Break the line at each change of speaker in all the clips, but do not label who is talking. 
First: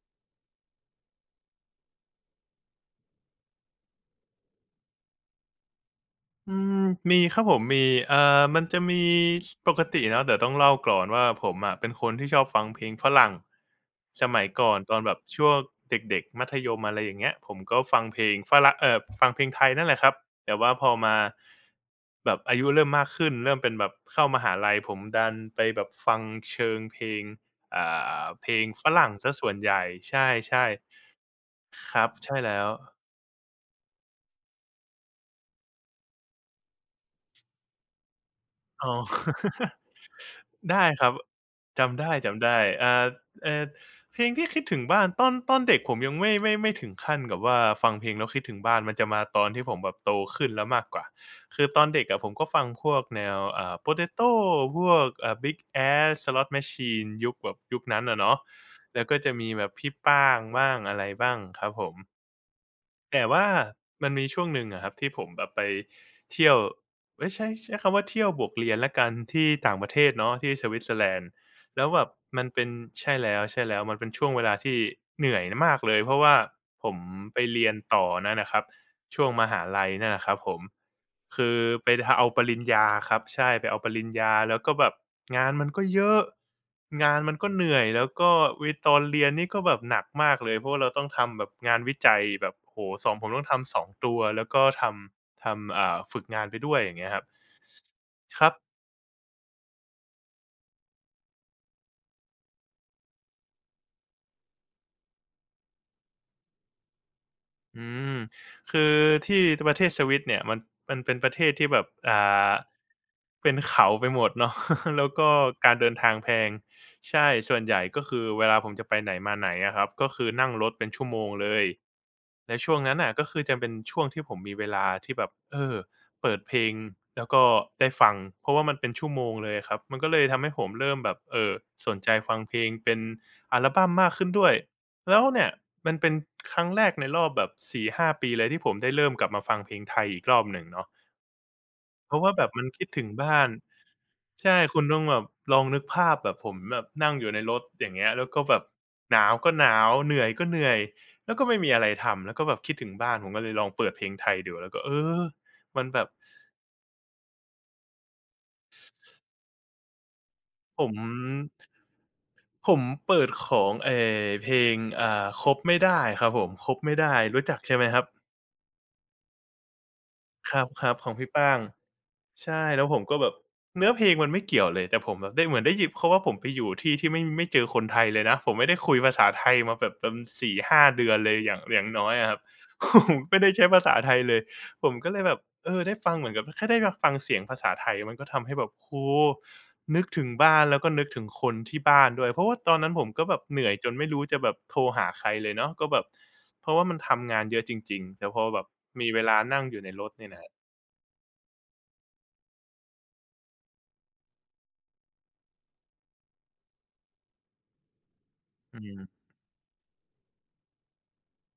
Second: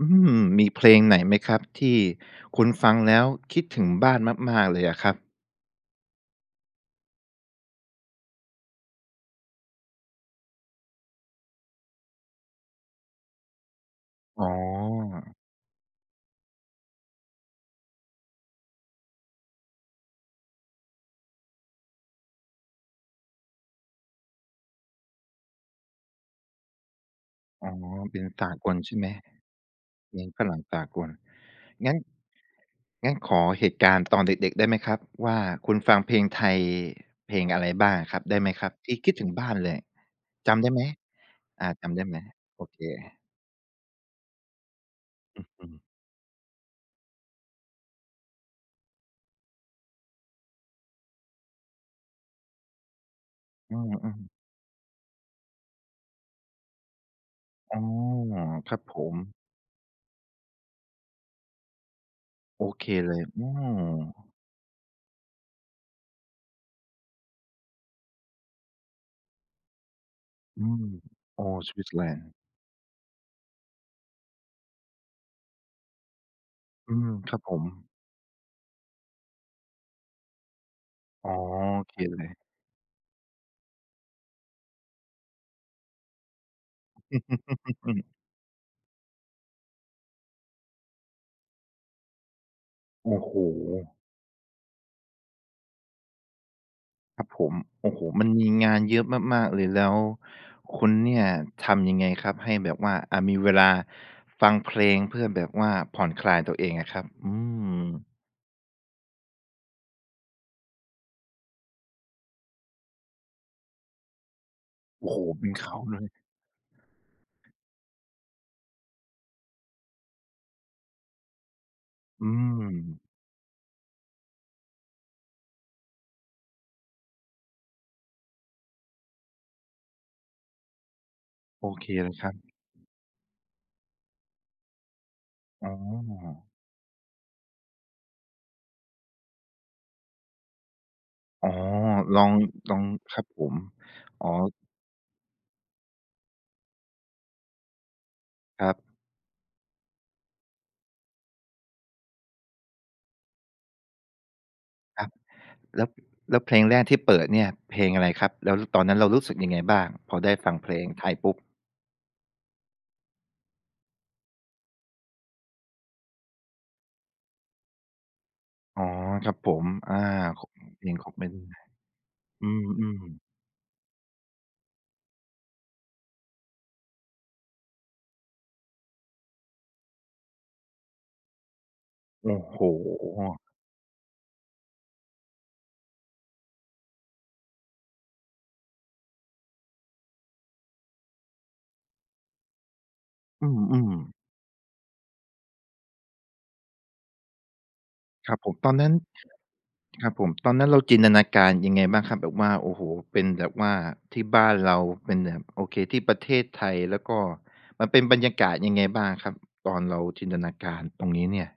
อืมมีเพลงไหนไหมครับที่คุณฟังแล้วคิดถึงบ้านมากๆเลยอะครับ
อืมมีครับผมมีมันจะมีสปกติเนาะเดี๋ยวต้องเล่าก่อนว่าผมอะเป็นคนที่ชอบฟังเพลงฝรั่งสมั
อ๋
ย
อ
ก่อนตอนแบบช่วงเด็กๆมัธยมอะไรอย่างเงี้ยผมก็ฟังเพลงฝรั่งฟังเพลงไทยนั่นแหละครับแต่ว่าพอมาแบบอายุเริ่มมากขึ้นเริ่มเป็นแบบเข้ามหาลัยผมดันไปแบบฟังเชิงเพลง
อ๋อ
อ่
เป็น
เพ
สา
ลง
กล
ฝ
ใช่ไหม
รั่งเสียส่วนใหญ่ใ
เพลงฝรั่ง
ช่
สากล
ๆค
งั้น
รับใช่แล้ว
งั้นขอเหตุการณ์ตอนเด็กๆได้ไหมครับว่าคุณฟังเพลงไทยเพลงอะไรบ้างครับได้ไหมครับ
อ๋อ
ที่คิดถึงบ้านเลยจำได้ไหม
ได้ครับ
อาจำ
จำ
ได้
ได้
ไหม
จำได้
โอเค
อ่าเอ่อเพลงที่คิดถึงบ้านตอนตอน
อื
เด็กผ
ม
มยังไม่ถึงขั้นกับว่าฟังเพลงแล้วคิดถึงบ้านมันจะมาตอนที่ผมแบบโตขึ้นแล้วมากกว่าคือตอนเด็กอะผมก็ฟังพวกแนว
อืมๆ
Potato พวกBig Ass Slot Machine ยุคแบบ
อ๋
ยุ
อ
คนั้นอะเนาะ
ครับผ
แล้ว
ม
ก็จะมีแบบพี่ป้างบ้างอะไรบ้างครับผม
โอเคเล
แต่
ยอื
ว่า
ม
มันมีช่วงหนึ่งอะครับที่ผมแบบไปเที่ยวเอ๊ยใช้คำว่าเที่ยวบวกเรียนแล้วกันที่ต่างประเทศเนาะที่ส
อื
วิต
ม
เซอร์แลนด์
โอ้ s เซอ
แล้ว
ร์
แบ
แล
บ
นด์
มันเป็นใช่แล้วๆมันเป็นช่วงเวลาที่เหนื่อยมากเลยเพราะว่าผ
อื
ม
มครั
ไป
บผม
เรียนต่อนั่นน่ะครับช่วงมหาลัยนั่นน่ะครับผม
อ๋อ
คือ
โอ
ไป
เค
ท
เล
เอา
ย
ปริญญาครับใช่ไปเอาปริญญาแล้วก็แบบ งานมันก็เยอะ งานมันก็เหนื่อยแล้ว ก็เวตอนเรียนนี่ก็แบบหนักมากเลยเพราะว่าเราต้องทำแบบงานวิจัยแบบโอ้โฮ2
โอ้
ผม
โห
ต้องทำ2ตัว แล้วก็ทำฝึกงานไปด้วยอย่างเงี้ยค
ค
รับ
รับผมโอ้โหมัน
ค
มี
รับ
งานเยอะมากๆเลยแล้วคุณเนี่ยทำยังไงครับให้แบบว่าอ่ะมีเวลาฟังเพลงเพื่อแบบว่าผ่อนคลายตัวเองอะครับอืม
อืมคือที่ประเทศสวิตเนี่ยมันเป็นประเทศที่แบบาเป็นเขาไปหมดเนาะ แล้ว
โอ้โห
ก็
เป็น
การ
เขา
เดิน
เลย
ทางแพง ใช่ ส่วนใหญ่ก็คือเวลาผมจะไปไหนมาไหนอะครับก็คือนั่งรถเป็นชั่วโมงเลย
อื
และช่ว
ม
งนั้นน่ะก็คือจะเป็นช่วงที่ผมมีเวลาที่แบบเออเปิดเพลงแล้วก็ได้ฟังเพราะว่ามันเป็นชั่วโมงเลยครับมันก็เลยทำให้ผมเริ่มแบบ
โอเค
สนใจ
เลยครั
ฟั
บ
งเพลงเป็นอัลบัมมากขึ้นด้วยแล้วเนี่ย
อ๋อ
มันเป็นครั้งแรกในรอบแบบ4-5ปีเลยที่ผมได้เริ่มกลับมาฟังเพลงไทยอีกรอบหนึ่งเนาะ
อ๋อ
เพ
ล
ราะ
อ
ว่า
ง
แบบมัน
ลอง
คิดถึง
ครับผ
บ้าน
มอ๋อ
ใช่คุณต้องแบบลองนึกภาพแบบผมแบบนั่งอยู่ในรถอย่างเงี้ยแล้วก็แบ
ค
บ
รับ
หนาวก็หนาวเหนื่อยก็เหนื่อยแล้วก็ไม่มีอะไรทำแล้วก็แบบคิดถึงบ้านผมก็เลยลองเปิดเพลงไทยดูแล้วก็เอ
ครับ
อมั
แล้
น
ว
แบบ
แล้วเพลงแรกที่เปิดเนี่ยเพลงอะไรครับแล้วตอนนั้นเรารู้สึกยังไงบ้างพอได้ฟังเพล
ผ
ง
ม
ไทยปุ๊บ
ผมเปิดของเพลงคบไม่ได้ครับผมคบไม่ได้รู้จักใช่ไหมครับ
อ๋อครับผมอาข
ค
เพล
รั
ง
บๆข
ข
อ
อง
ง
เป็
พี่
น
ป้าง
อื
ใช่แล้วผ
ม
มก็แบ
ๆ
บเนื้อเพลงมันไม่เกี่ยวเลยแต่ผมแบบได้เหมือนได้ยิบเพราะว่าผมไปอยู่ที่ที่ไม่เจอคนไทยเลยนะผมไม่ได้คุยภาษาไทยมาแบบเป็น4-5เดือนเลยอย่างอย่างน้อยอะครั
โอ้
บ
โ
ผม
ฮ
ไม่ได้ใช้ภาษาไทยเลย ผมก็เลยแบบเออได้ฟังเหมือนกับแค่ได้มาฟังเสียงภาษาไทยมันก็ทำให้แบบโอ้โฮนึกถึงบ้านแล้วก็นึกถึงคนที่บ้านด้วยเพราะว่าตอนนั้นผมก็แบบ
อื
เหนื่อยจ
ม
นไม่รู้
ๆ
จะแบบโทรหาใครเลยเนาะก็แบบเพราะว่ามันทำงานเยอะจริงๆแต่
ครั
พ
บ
อ
ผม
แบบ
ตอนนั้น
มีเวลานั่งอยู่ในร
ค
ถ
รับผ
เนี่
ม
ย
ต
นะ
อนนั้นเราจินตนาการยังไงบ้างครับแบบว่าโอ้โฮเป็นแบบว่าที่บ้านเราเป็นแบบโอเคที่ประเทศไทยแล้วก็มันเป็นบรรยากาศยัง
อื
ไงบ้า
ม
งครับตอนเราจินตนาการตรงนี้เนี่ย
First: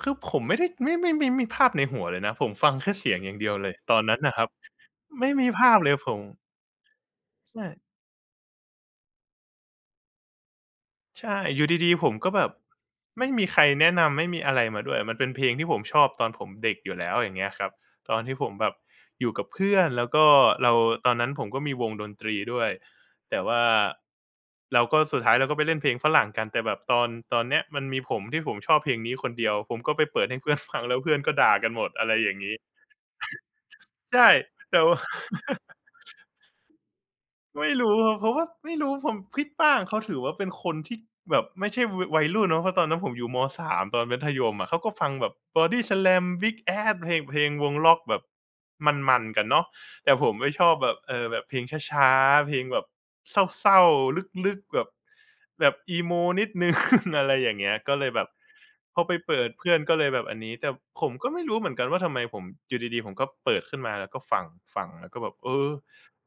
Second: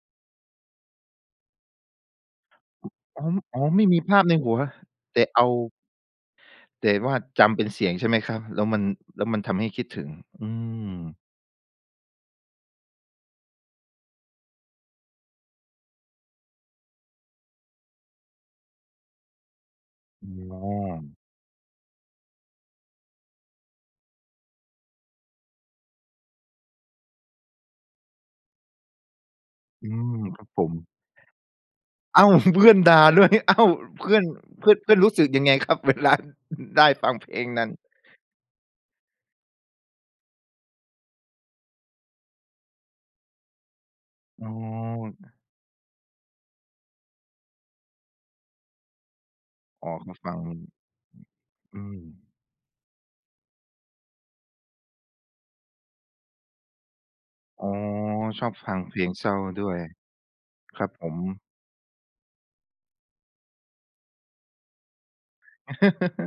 คือผมไม่ได้ไม่ไม่ไม่มีภาพในหัวเลยนะผมฟังแค่เสียง
อ๋อ
อย่างเดียว
อ๋อ
เลย
ไม่
ตอ
มี
นนั้
ภา
น
พใน
น่ะครับ
หัวแต่
ไม่
เอา
มีภาพเลยผม
แต่ว่าจำเป็
ใช่
นเสียงใช่ไหมครับแล้วมันแล้วมันทำให้คิดถึงอืม
ใช่ อยู่ดีๆผมก็แบบไม่มีใครแนะนำไม่มีอะไรมาด้วย มันเป็นเพลงที่ผมชอบตอนผมเด็กอยู่แล้วอย่างเงี้ยครับ ตอนที่ผมแบบอยู่กับเพื่อนแล้วก็
อ๋
เรา
อ
ตอนนั้นผมก็มีวงดนตรีด้วยแต่ว่าเราก็สุดท้ายเราก็ไปเล่นเพลงฝรั่งกันแต่แบบตอนเนี้ยมันมีผมที่ผมชอบเพลงนี้คนเดียวผม
อื
ก็ไป
ม
เปิดให้
ครับ
เพื่อน
ผม
ฟังแล้วเพื่อนก็ด่ากันหมดอะไร
อ้า
อ
ว
ย่างงี้
เพื่อนด่าด้วย อ้าวเพื่อน
ใช่
เพื่อน
แต่
เพื่
ว่า
อนรู้สึกยังไงครับ เวลา ได้ฟังเพลงนั้
ไม่
น
รู้ครับเพราะว่าไม่รู้ผมพี่ป้างเขาถือว่าเป็นคนที่แบบไม่ใช่วยวัยรุ่นเนาะเพราะตอนนั้นผมอยู่ม3ตอนมัธย
อ๋อ
มอะเขาก็ฟังแบบ Body Slam Big Ass เพลงวงร็อกแบบมันๆกันเนาะ
อ๋อ
แต่
เขา
ผม
ฟัง
ไม่ชอบแบบแบบเพลง
อืม
ช้าๆเพลงแบบเศร้าๆลึกๆแบบแบบอีโมนิดหนึ่ง อะไรอย่าง
อ๋
เงี้
อ
ยก็เลยแบบ
ชอบฟังเพ
พอ
ลง
ไป
เศร้า
เปิด
ด้
เพื่
ว
อน
ย
ก็เลยแบบอันนี้แต่
ครับ
ผ
ผ
ม
ม
ก็ไม่รู้เหมือนกันว่าทำไมผมอยู่ดีๆผมก็เปิดขึ้นมาแล้วก็ฟังแล้วก็แบบเออ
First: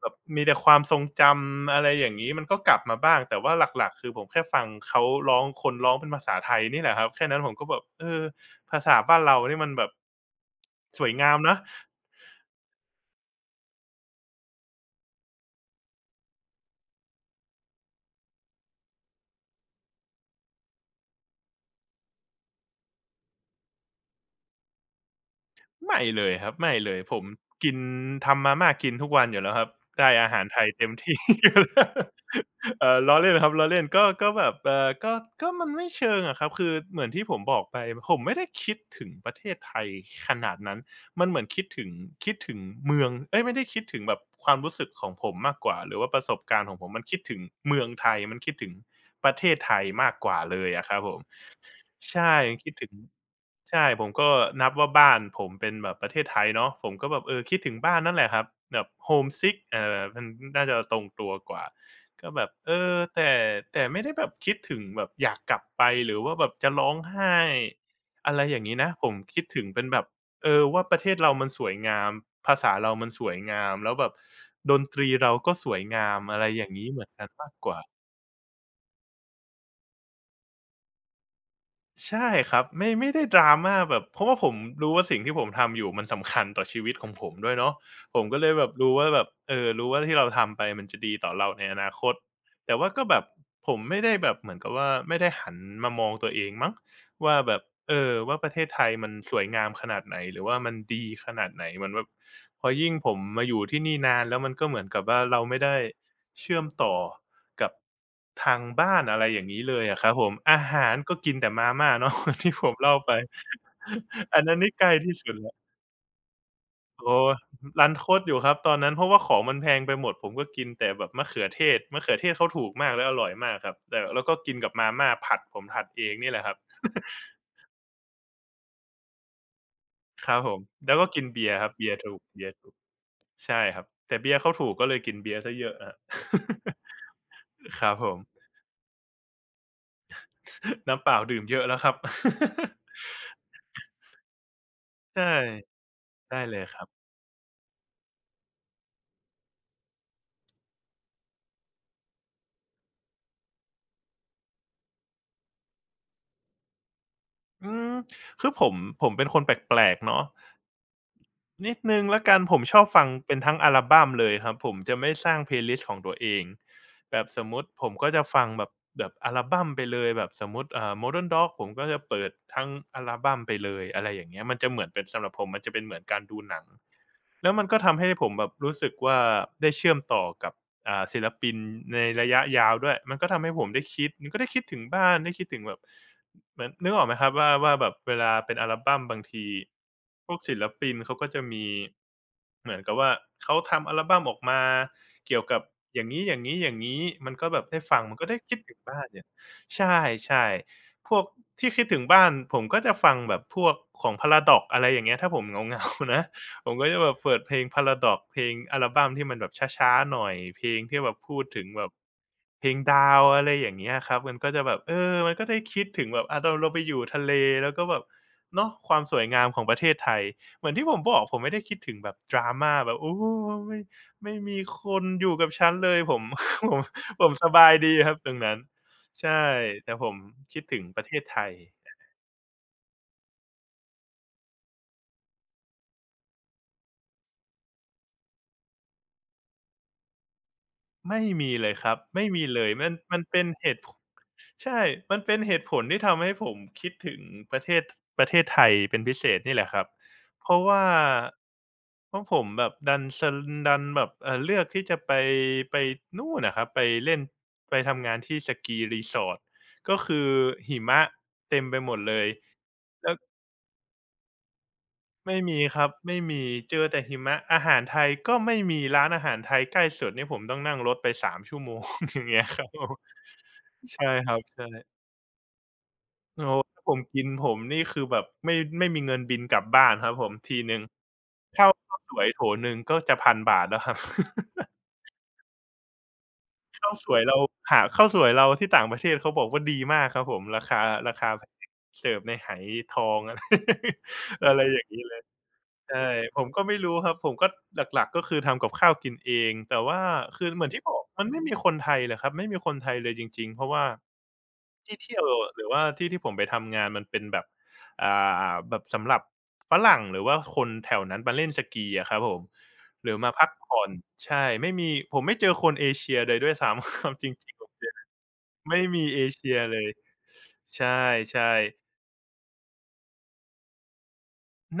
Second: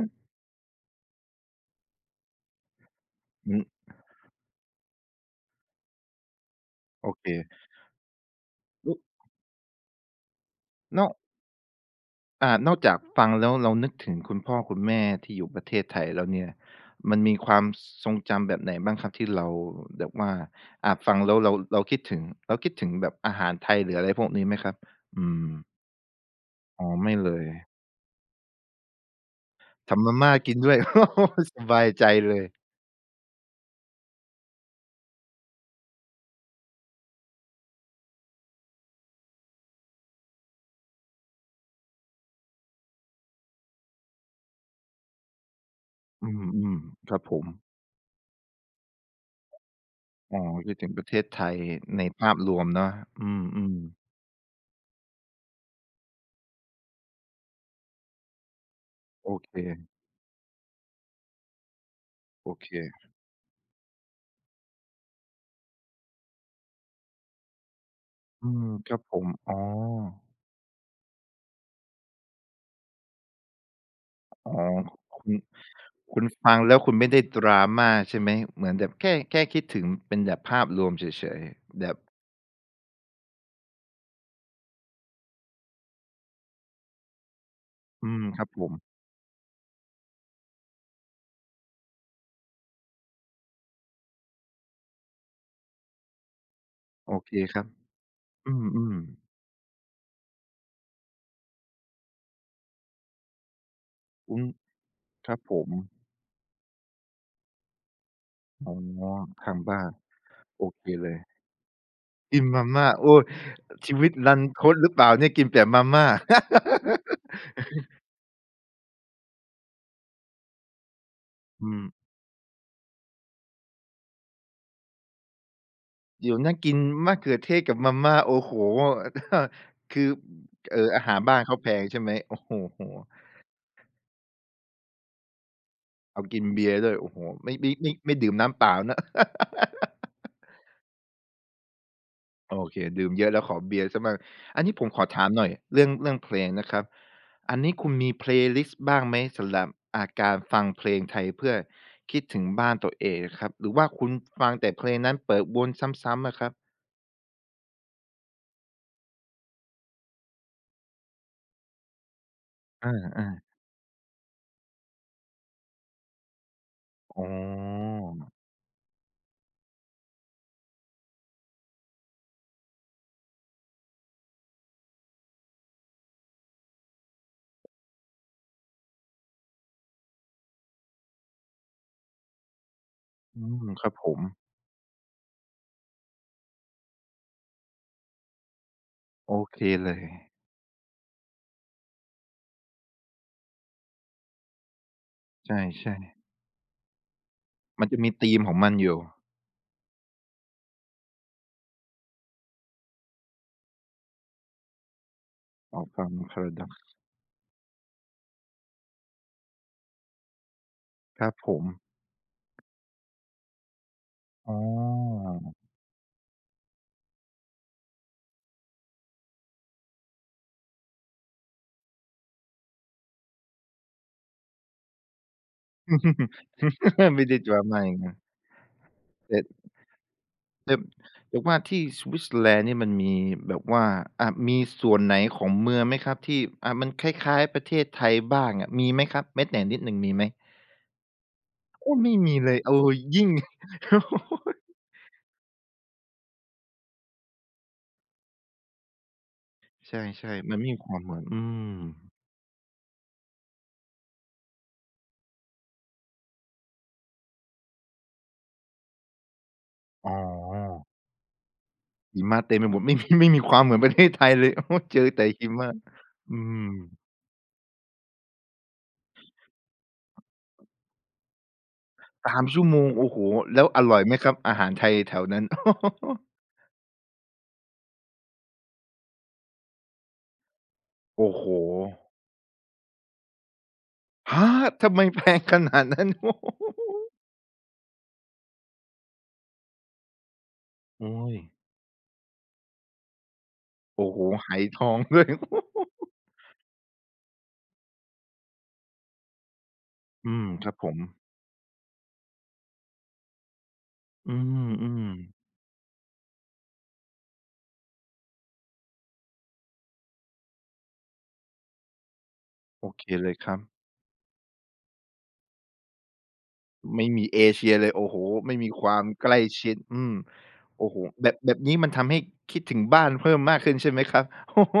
แบบ มีแต่ความทรงจำอะไรอย่างงี้มันก็กลับมาบ้างแต่
อื
ว่า
ม
หลักๆคือผมแค่ฟังเขาร้องคนร้องเป็นภาษาไทยนี่แหละครับ
โอ
แค่
เค
นั้นผมก็แบบเออภา
ลุ
ษาบ้านเรานี่มันแบบส
นอ
ว
ก
ยงามนะ
อ่านอกจากฟังแล้วเรานึกถึงคุณพ่อคุณแม่ที่อยู่ประเทศไทยแล้วเนี่ยมันมีความทรงจำแบบไหนบ้างครับที่เราแบบว่าอ่าฟังแล้วเราคิดถึงเราคิดถึงแบบอาหารไทยหรืออะไรพวกนี้ไหมครับอืม
ไม่เลยครับไม่
อ๋อ
เลย
ไม่
ผม
เลย
กินทำมาม่ากินทุกวันอยู่แล้วครับ
ทำ
ได้
มา
อา
ม่า
หาร
กิน
ไทย
ด้วย
เต็มที่ อ ยู่
สบา
แล้
ย
ว
ใจเลย
ล้อเล่นครับล้อเล่นก็แบบก็มันไม่เชิงอะครับคือเหมือนที่ผมบอกไปผมไม่ได้คิดถึงประเทศไทยขนาดนั้น มันเหมือนคิดถึงคิดถึงเมืองเอ้ยไม่ได้คิดถึงแบบความรู้สึกของผมมากกว่าหรือว่าประ
อื
สบ
ม
กา
อื
รณ์ขอ
ม
งผมมัน
ค
คิ
รั
ด
บผ
ถึง
ม
เมืองไทยมันคิดถึงประเทศไทยมากก
อ๋
ว่า
อ
เลย
คิด
อะ
ถึ
ค
ง
รั
ป
บ
ระ
ผ
เท
ม
ศไทยในภา
ใช่
พรวม
คิดถึ
เนาะ
ง
อืมอืม
ใช่ผมก็นับว่าบ้านผมเป็นแบบประเทศไทยเนาะผมก็แบบเออคิดถึงบ้านนั่นแหละครับแบบ
โอเค
homesick มันน่าจะตรงตัวกว่าก็แบ
โอ
บ
เค
เออแต่แต่ไม่ได้แบบคิดถึงแบบอยากกลับไปหรือว่าแบบจะร้องไห้อะไร
อื
อย่าง
ม
งี้
ค
นะ
รับ
ผ
ผ
ม
ม
คิด
อ๋อ
ถึงเป็นแบบ เออว่าประเทศเรามันสวยงามภาษาเรามันสวยงามแล้วแบบ
อ๋อ
ดนตรี
คุ
เรา
ณ
ก็สวยงาม
คุณ
อะไร
ฟัง
อย่าง
แล้ว
งี้
คุณ
เหมือ
ไม่
น
ได้
กัน
ด
มาก
รา
กว่า
ม่าใช่ไหม เหมือนแบบแค่คิดถึงเป็นแบบภาพรวมเฉยๆแบบ
ใช่ครับไม่ได้ดราม่าแบบเพราะว่าผมรู้ว่าสิ่งที่ผมทำอยู่มันสำคัญต่อชีวิตของผมด้วยเนาะ
อื
ผ
ม
มก็
ครั
เล
บ
ย
ผ
แบบ
ม
รู้ว่าแบบเออรู้ว่าที่เราทำไปมันจะดีต่อเราในอนาคตแต่ว่าก็แบบผมไม่ได้แบบเหมือนกับว่าไม่ได้หันมามองตัวเองมั้ง
โอเค
ว่าแบ
ค
บ
รับ
เออว่าป
อื
ระเทศไทย
ม
มันสวยงามขนาดไหนหรือว่ามันดีขนาดไหนเหมือนแบบ พอยิ่งผมมาอยู่ที่นี่นาน
อื
แล้ว
มค
มั
ณ
นก็เหมือนกับว่า
ครับ
เรา
ผ
ไม่
ม
ได้เชื่อมต่อกับทาง
อ๋อ
บ้านอะไรอย่าง
ทา
งี้
ง
เล
บ้า
ย
น
อะครับผมอา
โอ
หา
เค
ร
เล
ก็
ย
กินแต่มาม่าเนาะ เหมือน
กิน
ที่ผ
มา
ม
ม่า
เล่าไป
โอ้ยชีวิตรั
อั
น
นนั้น
ท
นี่
ด
ใก
หรื
ล้
อเปล่า
ที่
เนี่
สุ
ย
ด
กิน
แล้ว
แต่มาม่า
โอ้รันทดอยู่ครับตอนนั้นเพราะว่าของมันแพงไปหมดผมก็กินแต่แบบมะเขือเท
อื
ศ
ม
มะเขือเทศเขาถูกมากและอร่อยมากครับแต่แล้วก็กินกับมาม่าผัดผมผัดเองนี่
เดี๋ย
แห
ว
ละค
นะ
รับ
กินมะ เขือเทศกับมาม่าโอ้โฮ คือ
ครับผม
เอ่อ
แล้ว
อา
ก็
หาร
กิน
บ้าน
เบียร์
เขา
ค
แพ
รับ
ง
เบียร์
ใช่ไหม
ถูก
โอ้
เบีย
โ
ร์ถูก
ฮ
ใช่ครับแต่เบียร์เขาถูกก็เลยกินเบียร์เสียเยอะครับ
เอากินเบียร์ด้วยโอ้โฮไม่ไม่
ครั
ไม่
บผ
ไม่
ม
ดื่มน้ำเปล่านะ
น้ำเปล่าดื่มเยอะแล้วครับ
โอเคดื่มเยอะแล้วขอเบียร์เสียมั่งอันนี้ผมขอ
ใช่
ถามหน่อยเรื่องเรื่องเพล
ได้
ง
เลย
นะค
ค
รั
รั
บ
บ
อันนี้คุณมีเพลย์ลิสต์บ้างไหมสำหรับอ่าการฟังเพลงไทยเพื่อคิดถึงบ้านตัวเองอะครับหรือว่าคุณฟังแต่เพลงนั้นเปิดวนซ้ำๆอะครับ
อืมคือผมเป็นคนแปลกๆเนาะนิดหนึ่งแล้วกันผมชอบ
อ
ฟังเป็น
า
ทั้งอัลบัมเลยครับผมจะไม่สร้างเพลย์ลิสต์ของตัวเอง
ๆ
แบ
อ๋
บสมมุติผม
อ
ก็จะฟังแบบแบบอัลบัมไปเลยแบบสมมุติModern Dog ผมก็จะเปิดทั้งอัลบัมไปเลยอะไรอย่างเงี้ยมันจะเหมือนเป็นสำหรับผมมันจะเป็นเหมือนการดูหนัง แล้วมันก็ทำให้ผมแบบรู้สึกว่าได้เชื่อมต่อกับศิลปินในระยะยาวด้วยมันก็
อื
ทำให้ผ
ม
มได้
ครับผ
คิด
ม
มันก็ได้คิดถึงบ้านได้คิดถึงแบบเหมือนนึกออกไหมครับว่าว่าแบบเวลาเป็นอัลบัมบาง
โอ
ที
เคเลย
พวกศิลปินเขาก็จะมีเหมือนกับว่าเขาทำอัลบัมออกมาเกี่ยว
ใ
กับ
ช่
อย่างงี้ๆๆมันก็แบบได้
ๆมันจะ
ฟัง
มี
มันก็
ธี
ได้
มข
คิ
อง
ด
มัน
ถึง
อยู่
บ้านเนี่ยใช่ๆพวกที่คิดถึงบ้านผมก็จะฟังแบบพวกของ Paradox อะไรอย่างเงี้ยถ้าผมเห
อ๋อ
งา
ฟัง
ๆนะ ผ
Paradox
มก็จะแบบเปิดเพลง Paradox เพลงอัลบัมที่มันแบบช้าๆหน่อยเพลงที่แบบ
ครับ
พูด
ผ
ถึ
ม
งแบบเพลงดาวอะไรอย่างเงี้ยครับมันก็
อ๋อ
จะแบบเออมันก็ได้คิดถึงแบบอาเราไปอยู่ทะเลแล้วก็แบบเนาะความสวยงามของประเทศไทยเหมือนที่ผมบอกผมไม่ได้คิดถึงแบบ drama แบบโอ้โฮไม่ไม่มีคนอยู่กับฉันเลยผม ผม ผ
ไม่
ม
ได้
ส
d r a
บา
m
ย
อ
ดี
ย่าง
ค
งั้
รับ
น
ตรงนั้นใช่
แต่
แต่ผมคิด
แต่
ถึงประเทศไท
แต่
ย
ว่าที่สวิตเซอร์แลนด์นี่มันมีแบบว่าอ่ามีส่วนไหนของเมืองไหมครับที่อ่ามันคล้ายๆประเทศไทยบ้างอะมีไหมครับแม้แต่นิดหนึ่งมีไหม
ไม่มีเลยครั
โอ้
บ
ไม่
ไม่
มี
มี
เลย
เลย
โอ
มั
อ
นมัน
ยิ่ง
เป็นเหตุผ ใช่มันเป็นเหตุผลที่ทำให้ผมคิดถึงประเทศประเทศไทยเป็นพิเศษนี่แหละครับ
ใช่
เพ
ๆมัน
ราะ
ไม่มี
ว่า
ความเหมือนอืม
เพราะผมแบบดันแบบเลือกที่จะไปไปนู่นน่ะครับไปเล่นไปทำงานที่สกี resort ก็
อ๋
คือหิ
อ
มะเต็มไปหมดเล
หิ
ย
มะเต็มไปหมดไม่มี
แล้ว
ไม่มีความเหมือนประเทศไทยเลย โอ้เจอแต่
ไม่
หิ
มี
มะ
ครับไม่
อื
มี
ม
เจอแต่หิมะอาหารไทยก็ไม่มีร้านอาหารไทยใกล้สุดนี่ผมต้องนั่งรถไป3 ชั่วโมง อย่าง
สา
เงี้
ม
ยค
ชั่
รั
ว
บ
โม
ผ
ง
ม
โอ้โฮแล้วอร่อย
ใช่
ไหมค
ค
รั
รั
บ
บ
อาหารไท
ใช่
ยแถวนั้น
โอ้โฮถ้าผมกินผมนี่คือแบบไม่มีเงินบินกลับบ้านครับผมทีหนึ่ง
โอ้โฮ
ข้าวสวยโถหนึ่งก็จะ1,000บาทแล้วครับ
ฮะทำไมแพงขนาดนั้นโอ้โฮ
ข้า วสวยเราหาข้าวสวยเราที่ต่างประเทศเขาบอกว่าดีมากครับผมราคารา
โอ้
คา
ย
แพงเสิร์ฟในไหทอง ไร
โอ้โฮไห
อะไรอ
ท
ย่าง
อง
งี้เล
ด้
ย
วย
ใช่ผมก็ไม่รู้ครับผมก็หลักๆก็คือทำกับข้าวกินเองแต่ว่า
อื
คือ
ม
เหมื
ค
อน
รับ
ที่
ผ
บอ
ม
กมันไม่มีคนไทยแหละครับไม่มีคนไทยเลยจริงๆเพราะว่า
อื
ที่
ม
เที่ยว
ๆ
หรือว่าที่ที่ผมไปทำงานมันเป็นแบบแบบสำหรับฝรั่งหรือว่าคนแถวนั้นมาเล่นสกีอะครับผม
โอเค
หรือ
เล
มา
ย
พั
ค
ก
รับ
ผ่อนใช่ไม่มีผมไม่เจอคนเอเชียเลยด้วยซ้ำ
ไม่
เอา
มี
จร
เอ
ิงๆผ
เชี
ม
ย
เจ
เล
อ
ย โอ้โฮไม่มี
ไม่
ควา
มี
ม
เอ
ใกล้
เชีย
ชิ
เล
ด
ย
อืม
ใช
โอ้โฮแบบ
่
แบบนี้มัน
ๆ
ทำให้คิดถึงบ้านเพิ่มมากขึ้นใช่ไหมครับ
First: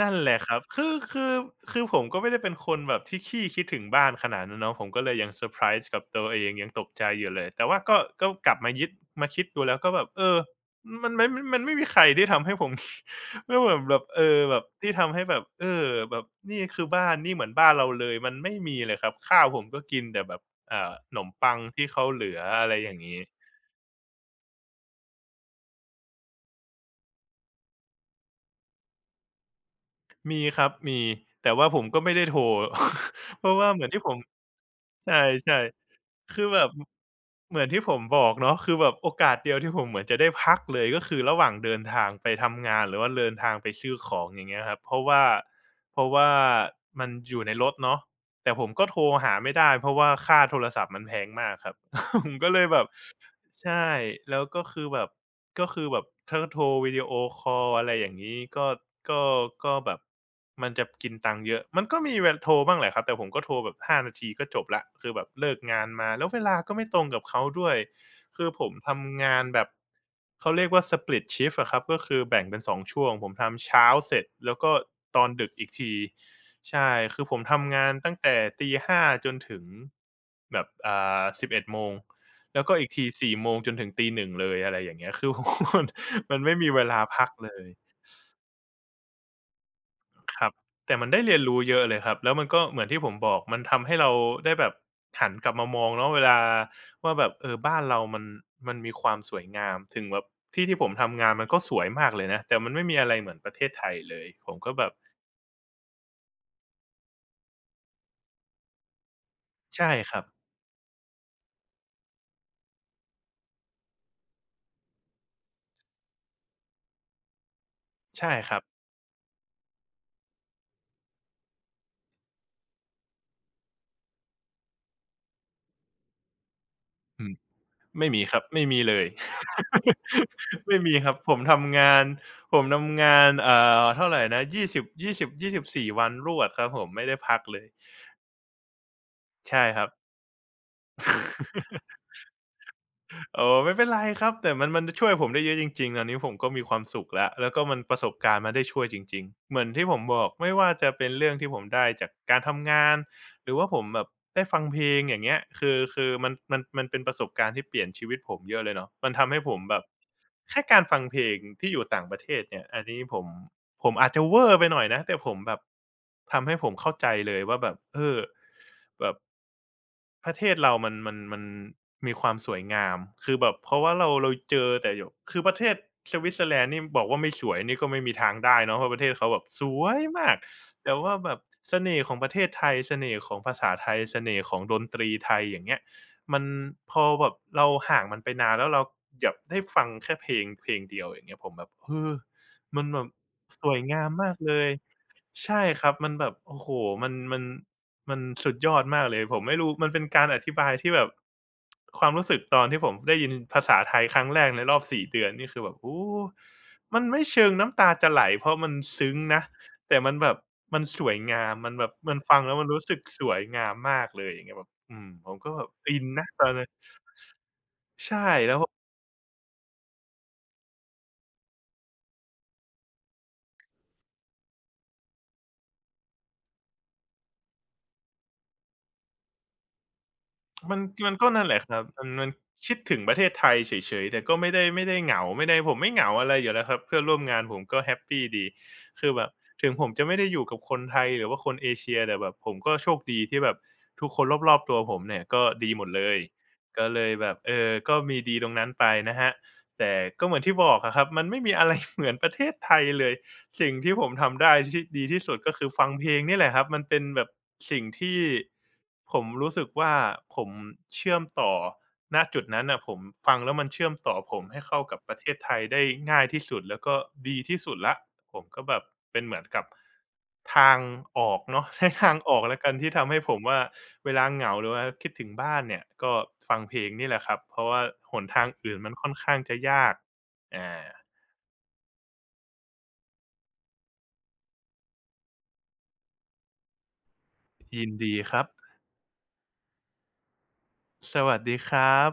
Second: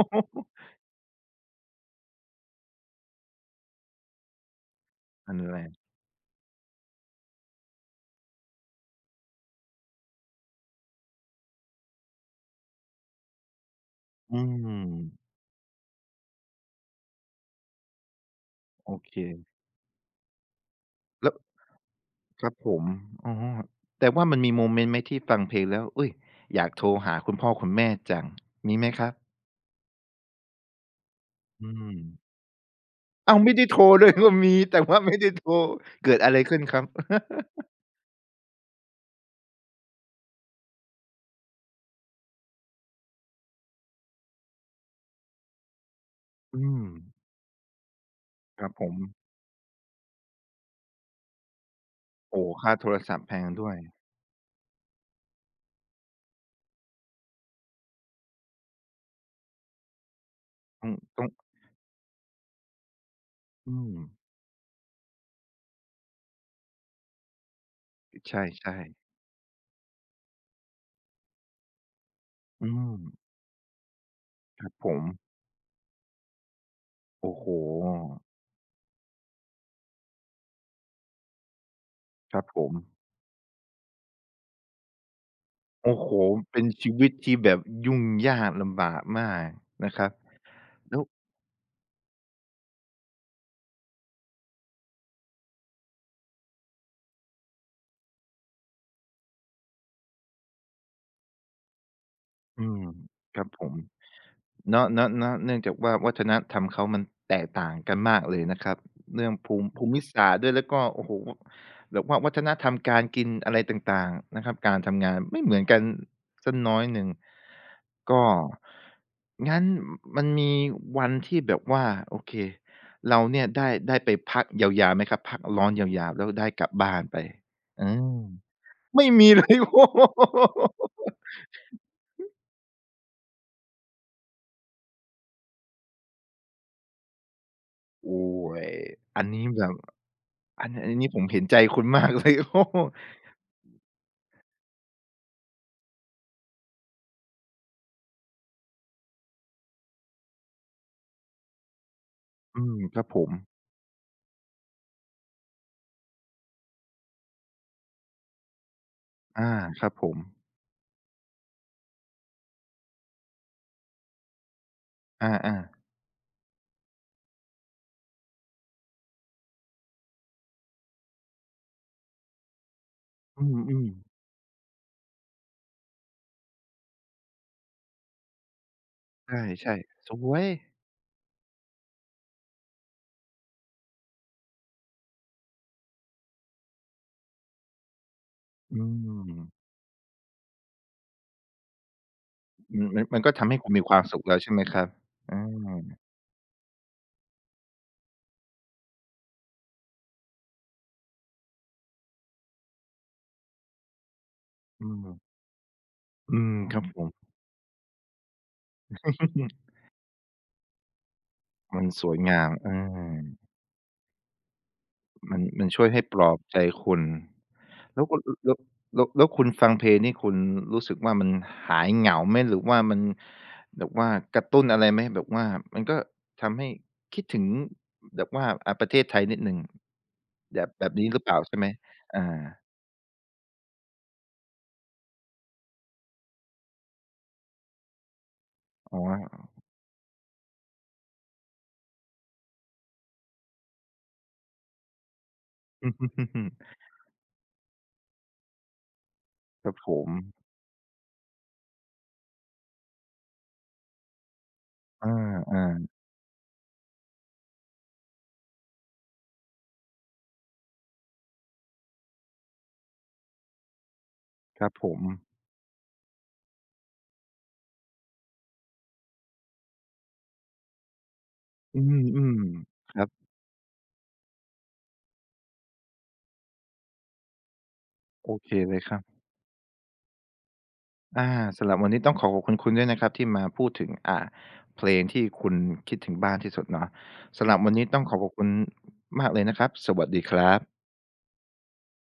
นั่นแหละ ครับคือผมก็ไม่ได้เป็นคนแบบที่ขี้คิดถึงบ้านขนาดนั้นเนาะผมก็เลยยัง
นั่น
เซอร์
แห
ไพร
ละ
ส์กับตัวเองยังตกใจอยู่เลย แต่ว่าก็กลับมายึดมาคิดดูแล้วก็แบบมันไม่มันไม่มีใครที่ทำให้ผม ไม่เหมือนแบบ
อื
แบบ
ม
ที่ทำให้แบบแบบนี่คือบ้านนี่เหมือนบ้านเราเลย มันไม่มี
โอ
เลยครับ
เค
ข้าวผมก็กินแต่แบบเอ่าขนม
แล้ว
ปังที่เขาเหลือ
ครับ
อะ
ผ
ไร
ม
อย่างนี้
อ๋อแต่ว่ามันมีโมเมนต์ไหมที่ฟังเพลงแล้วอุ๊ยอยากโทรหาคุณพ่อคุณแม่จัง มีไหมครับ
มีครับมีแต่
อื
ว่าผม
ม
ก็ไม่ได้โทร
อ้าว
เพ
ไม่
ราะ
ได้
ว่า
โท
เห
ร
มือนที่
ด้
ผ
วย
ม
ก็มีแต่ว่าไม่
ใช่
ได้โทร
ใช่
เกิดอะไร
คือ
ขึ้
แบ
น
บ
ครับ
เหมือ นที่ผมบอกเนาะคือแบบโอกาสเดียวที่ผมเหมือนจะได้พักเลยก็คือระหว่างเดินทางไปทำงานหรือว่าเดินทางไปซื้อของอย่างเงี้ยครับเพราะว่า
อืม
มันอยู่ในรถเนาะแต่
ค
ผ
รั
ม
บผ
ก็
ม
โทรหาไม่ได้เพราะว่าค่าโทรศัพท์มันแพงมากครับ ผม
โอ้
ก็
โฮ
เลย
ค่า
แบบ
โทรศัพท์แพง
ใช
ด้วย
่แล้วก็คือแบบถ้าโทรวิดีโอคอลอะไรอย่างงี้ก็ก็แบบมันจะ
ต้อง
กิน
ต้อง
ตังค์เยอะมันก็มีเวลาโทรบ้างแหละครับแต่ผมก็โทรแบ
อื
บ
ม
5นาทีก็จบแล้วคือแบบเลิกงานมาแล้วเวลาก็ไม่ตรงกับเขาด้วย
ใช
คือผม
่ๆ
ทำงานแบบเขาเรียกว่า split shift อะครับก็คือแบ่งเป็น
อื
2
ม
ช่วงผมทำเช้าเสร็จแล้ว
ครั
ก็
บผม
ตอนดึกอีกทีใช่คือผ
โอ้
ม
โฮ
ทำงานตั้งแต่ตี 5จนถึงแบบ11 โมง
ครับผ
แล้วก็
ม
อีกที4โมงจนถึงตี 1เลยอะไรอย่างเงี้ยคือ มัน
โอ้โฮ
มันไม่
เป็น
มีเว
ชี
ลา
วิต
พัก
ที่แบ
เล
บ
ย
ยุ่งยากลำบากมากนะครับ
ครับแต่
แล้ว
มันได้เรียนรู้เยอะเลยครับแล้วมันก็เหมือนที่ผมบอกมันทำให้เราได้แบบหันกลับมามองเนาะเวลาว่าแบบบ้านเรามันมีความสวยงามถึงแบบที่ที่ผมทำงานมันก็สวยมากเลยนะแต่
อื
มัน
ม
ไม่มีอะไรเหมือ
ค
น
รั
ป
บ
ระเท
ผ
ศ
ม
ไทยเลยผมก็แบ
เนาะ
บ
เนาะเนาะเนื่องจากว่าวัฒนธรรมเขามันแตกต่างกันมากเลยนะครับเรื่องภูมิภู
ใช่
มิ
ครับ
ศาสตร์ด้วยแล้วก็โอ้โฮแบบว่าวัฒนธรรมการกินอะไรต่างๆนะครับการทำงานไม่เหมือนกันสักน้อยหนึ่งก็
ใช่ครับ
งั้นมันมีวันที่แบบว่าโอเคเราเนี่ยได้ไปพักยาวๆไหมครับพักร้อนยาวๆแล้วได้กลับบ้านไป
อืม
เอ
ไม่
อ
มีครับไม่มีเลย
ไม่มีเลย โอ้โ ฮ
ไม่มีครับผมทำงานเท่าไหรนะ2ิบยี่สบยี4วันรวดครับผมไม่ได้พักเลย
โอ้ยอันนี้
ใช่
แบบ
ครับ
อันนี้ผมเห็นใจคุณ มากเลย โอ้
โอ้ไม่เป็นไรครับแต่มันช่วยผมได้เยอะจริงๆอันนี้ผมก็มีความสุขแล้วแล้วก็มันประสบการณ์มันได้ช่วยจริงๆเหมือนที่ผมบอกไม่ว่าจะเป็นเรื่องที่ผมได้จากการ
อื
ทำ
ม
งาน
ครับผม
หรือว่าผมแบบได้ฟังเพลงอย่างเงี้ยคือมันเป็นประสบการณ์ที่เปลี่ยนชีวิตผมเยอะเลยเนาะมันทำให้ผ
อา
มแบ
ค
บ
รับผม
แค่การฟังเพลงที่อยู่ต่างประเทศเนี่ยอันนี้ผมอาจจะเวอร์ไปหน่อยนะแต่
อ
ผมแบ
า
บ
ๆ
ทำให้ผมเข้าใจเลยว่าแบบแบบ ประเทศเรามันมีความสวยงามคือ
อื
แบบเพราะ
ม
ว่า
ๆ
เราเจอแต่อยบบคือประเทศสวิตเซอร์แลนด์นี่บอกว่าไม่สวยนี่ก็ไม่มีทางได้เนาะเพราะประเทศเขาแบบส
ใช่
วย
ๆส
มา
ว
ก
ย
แต่ว่าแบบเสน่ห์ของประเทศไทยเสน่ห์ของภาษาไทยเสน่ห์ของดนตรีไทยอย่างเงี้ยมันพอแบบเราห่างมันไปนานแล้ว
อื
เราแบบ
ม
ได้ฟังแค่เพลงเพลงเดียวอย่างเงี้ยผมแบบมั
มัน
นแบ
มัน
บ
มันก็ทำให้
ส
คุณ
วย
มีควา
งา
ม
ม
สุข
มา
แล้
ก
วใช่
เล
ไหม
ย
ครับอา
ใช่ครับมันแบบโอ้โฮมันมัน มันสุดยอดมากเลยผมไม่รู้มันเป็นการอธิบายที่แบบความรู้สึกตอนที่ผมได้ยินภาษาไทยครั้งแรกในรอบ
อื
สี่
ม
เดือนนี่คือแบบโอ้
อืมครับผ
มัน
ม
ไม่เชิงน้ำตาจะไหลเพราะมันซึ้งนะ แต่มันแบบมันสวยงามมัน
มั
แบ
น
บ
ส
มั
ว
น
ย
ฟัง
งาม
แล้วมัน
เอ
รู้สึกส
อ
วยงามมากเลยอย่างเงี้ยแบบอืมผม
มัน
ก็แบ
มั
บ
นช่วย
อิ
ให้
น
ปล
นะ
อบ
ตอน
ใจ
นั้น
คุณ แล้วคุ
ใช่
ณ
แล้
แล้ว
ว
แล้วแล้วคุณฟังเพลงนี่คุณรู้สึกว่ามันหายเหงาไหม หรือว่ามันแบบว่ากระตุ้นอะไรไหม แบบว่ามันก็ทำให้คิดถึงแบบว่าอ่าประเทศไทยนิดหนึ่งแบบ
มัน
แบบนี้
มัน
หรือ
ก็
เปล่า
นั่นแห
ใช่
ละ
ไหม
ครับมัน
อา
มัน คิดถึงประเทศไทยเฉยๆแต่ก็ไม่ได้เหงาไม่ได้ผมไม่เหงาอะไรอยู่แล้วครับเพื่อนร่วมงานผมก็แฮปปีดี
อ๋อ
คือแบบถึงผมจะไม่ได้อยู่กับคนไทยหรือว่าคนเอเชียแต่แบบผมก็โชคดีที่แบบทุกคนรอบๆตัวผมเนี่ยก็ดีหม
อ
ดเลย
ือ
ก็เลยแบบก็มีดีตรงนั้นไปนะครับ
ๆๆครับผ
แต่
ม
ก็เหมือนที่บอกอะครับมันไม่มีอะไร เหมือนประเทศไทยเลย สิ่งที่ผมทำได้ที่ดี
อ
ที่สุดก็คือ
า
ฟังเพลงนี่แหละครับมันเป็นแบบสิ่งที่ผมรู้สึกว่าผมเชื่อมต่อณจุดนั้นน่ะผมฟังแล้วมันเชื่อมต่อผม
ๆ
ให้
ครับ
เข้า
ผ
กับ
ม
ประเทศไทยได้ง่ายที่สุดแล้วก็ดีที่สุดแล้วผมก็แบบเป็นเหมือนกับทางออกเนาะ
อื
ใช้ทางออ
ม
กแล้วกันที่
ๆครั
ทำให้
บ
ผมว่าเวลาเหงาหรือว่าคิดถึงบ้านเนี่ยก็ฟังเพลงนี่แหละครับเพราะว่าหน
โอ
ทาง
เค
อื่
เล
น
ย
มั
ค
น
รับ
ค่อนข้างจะยากอา
อาสำหรับวันนี้ต้องขอขอบคุณคุณด้วยนะครับที่มาพูดถึงอ่าเพลงที่คุณคิดถึงบ้านที่สุดเนาะสำหรับวัน
ยิ
นี้
น
ต้องข
ดี
อขอ
ค
บ
รั
คุ
บ
ณมากเลยนะครับสวัสดีครับ
สวัสดีครับ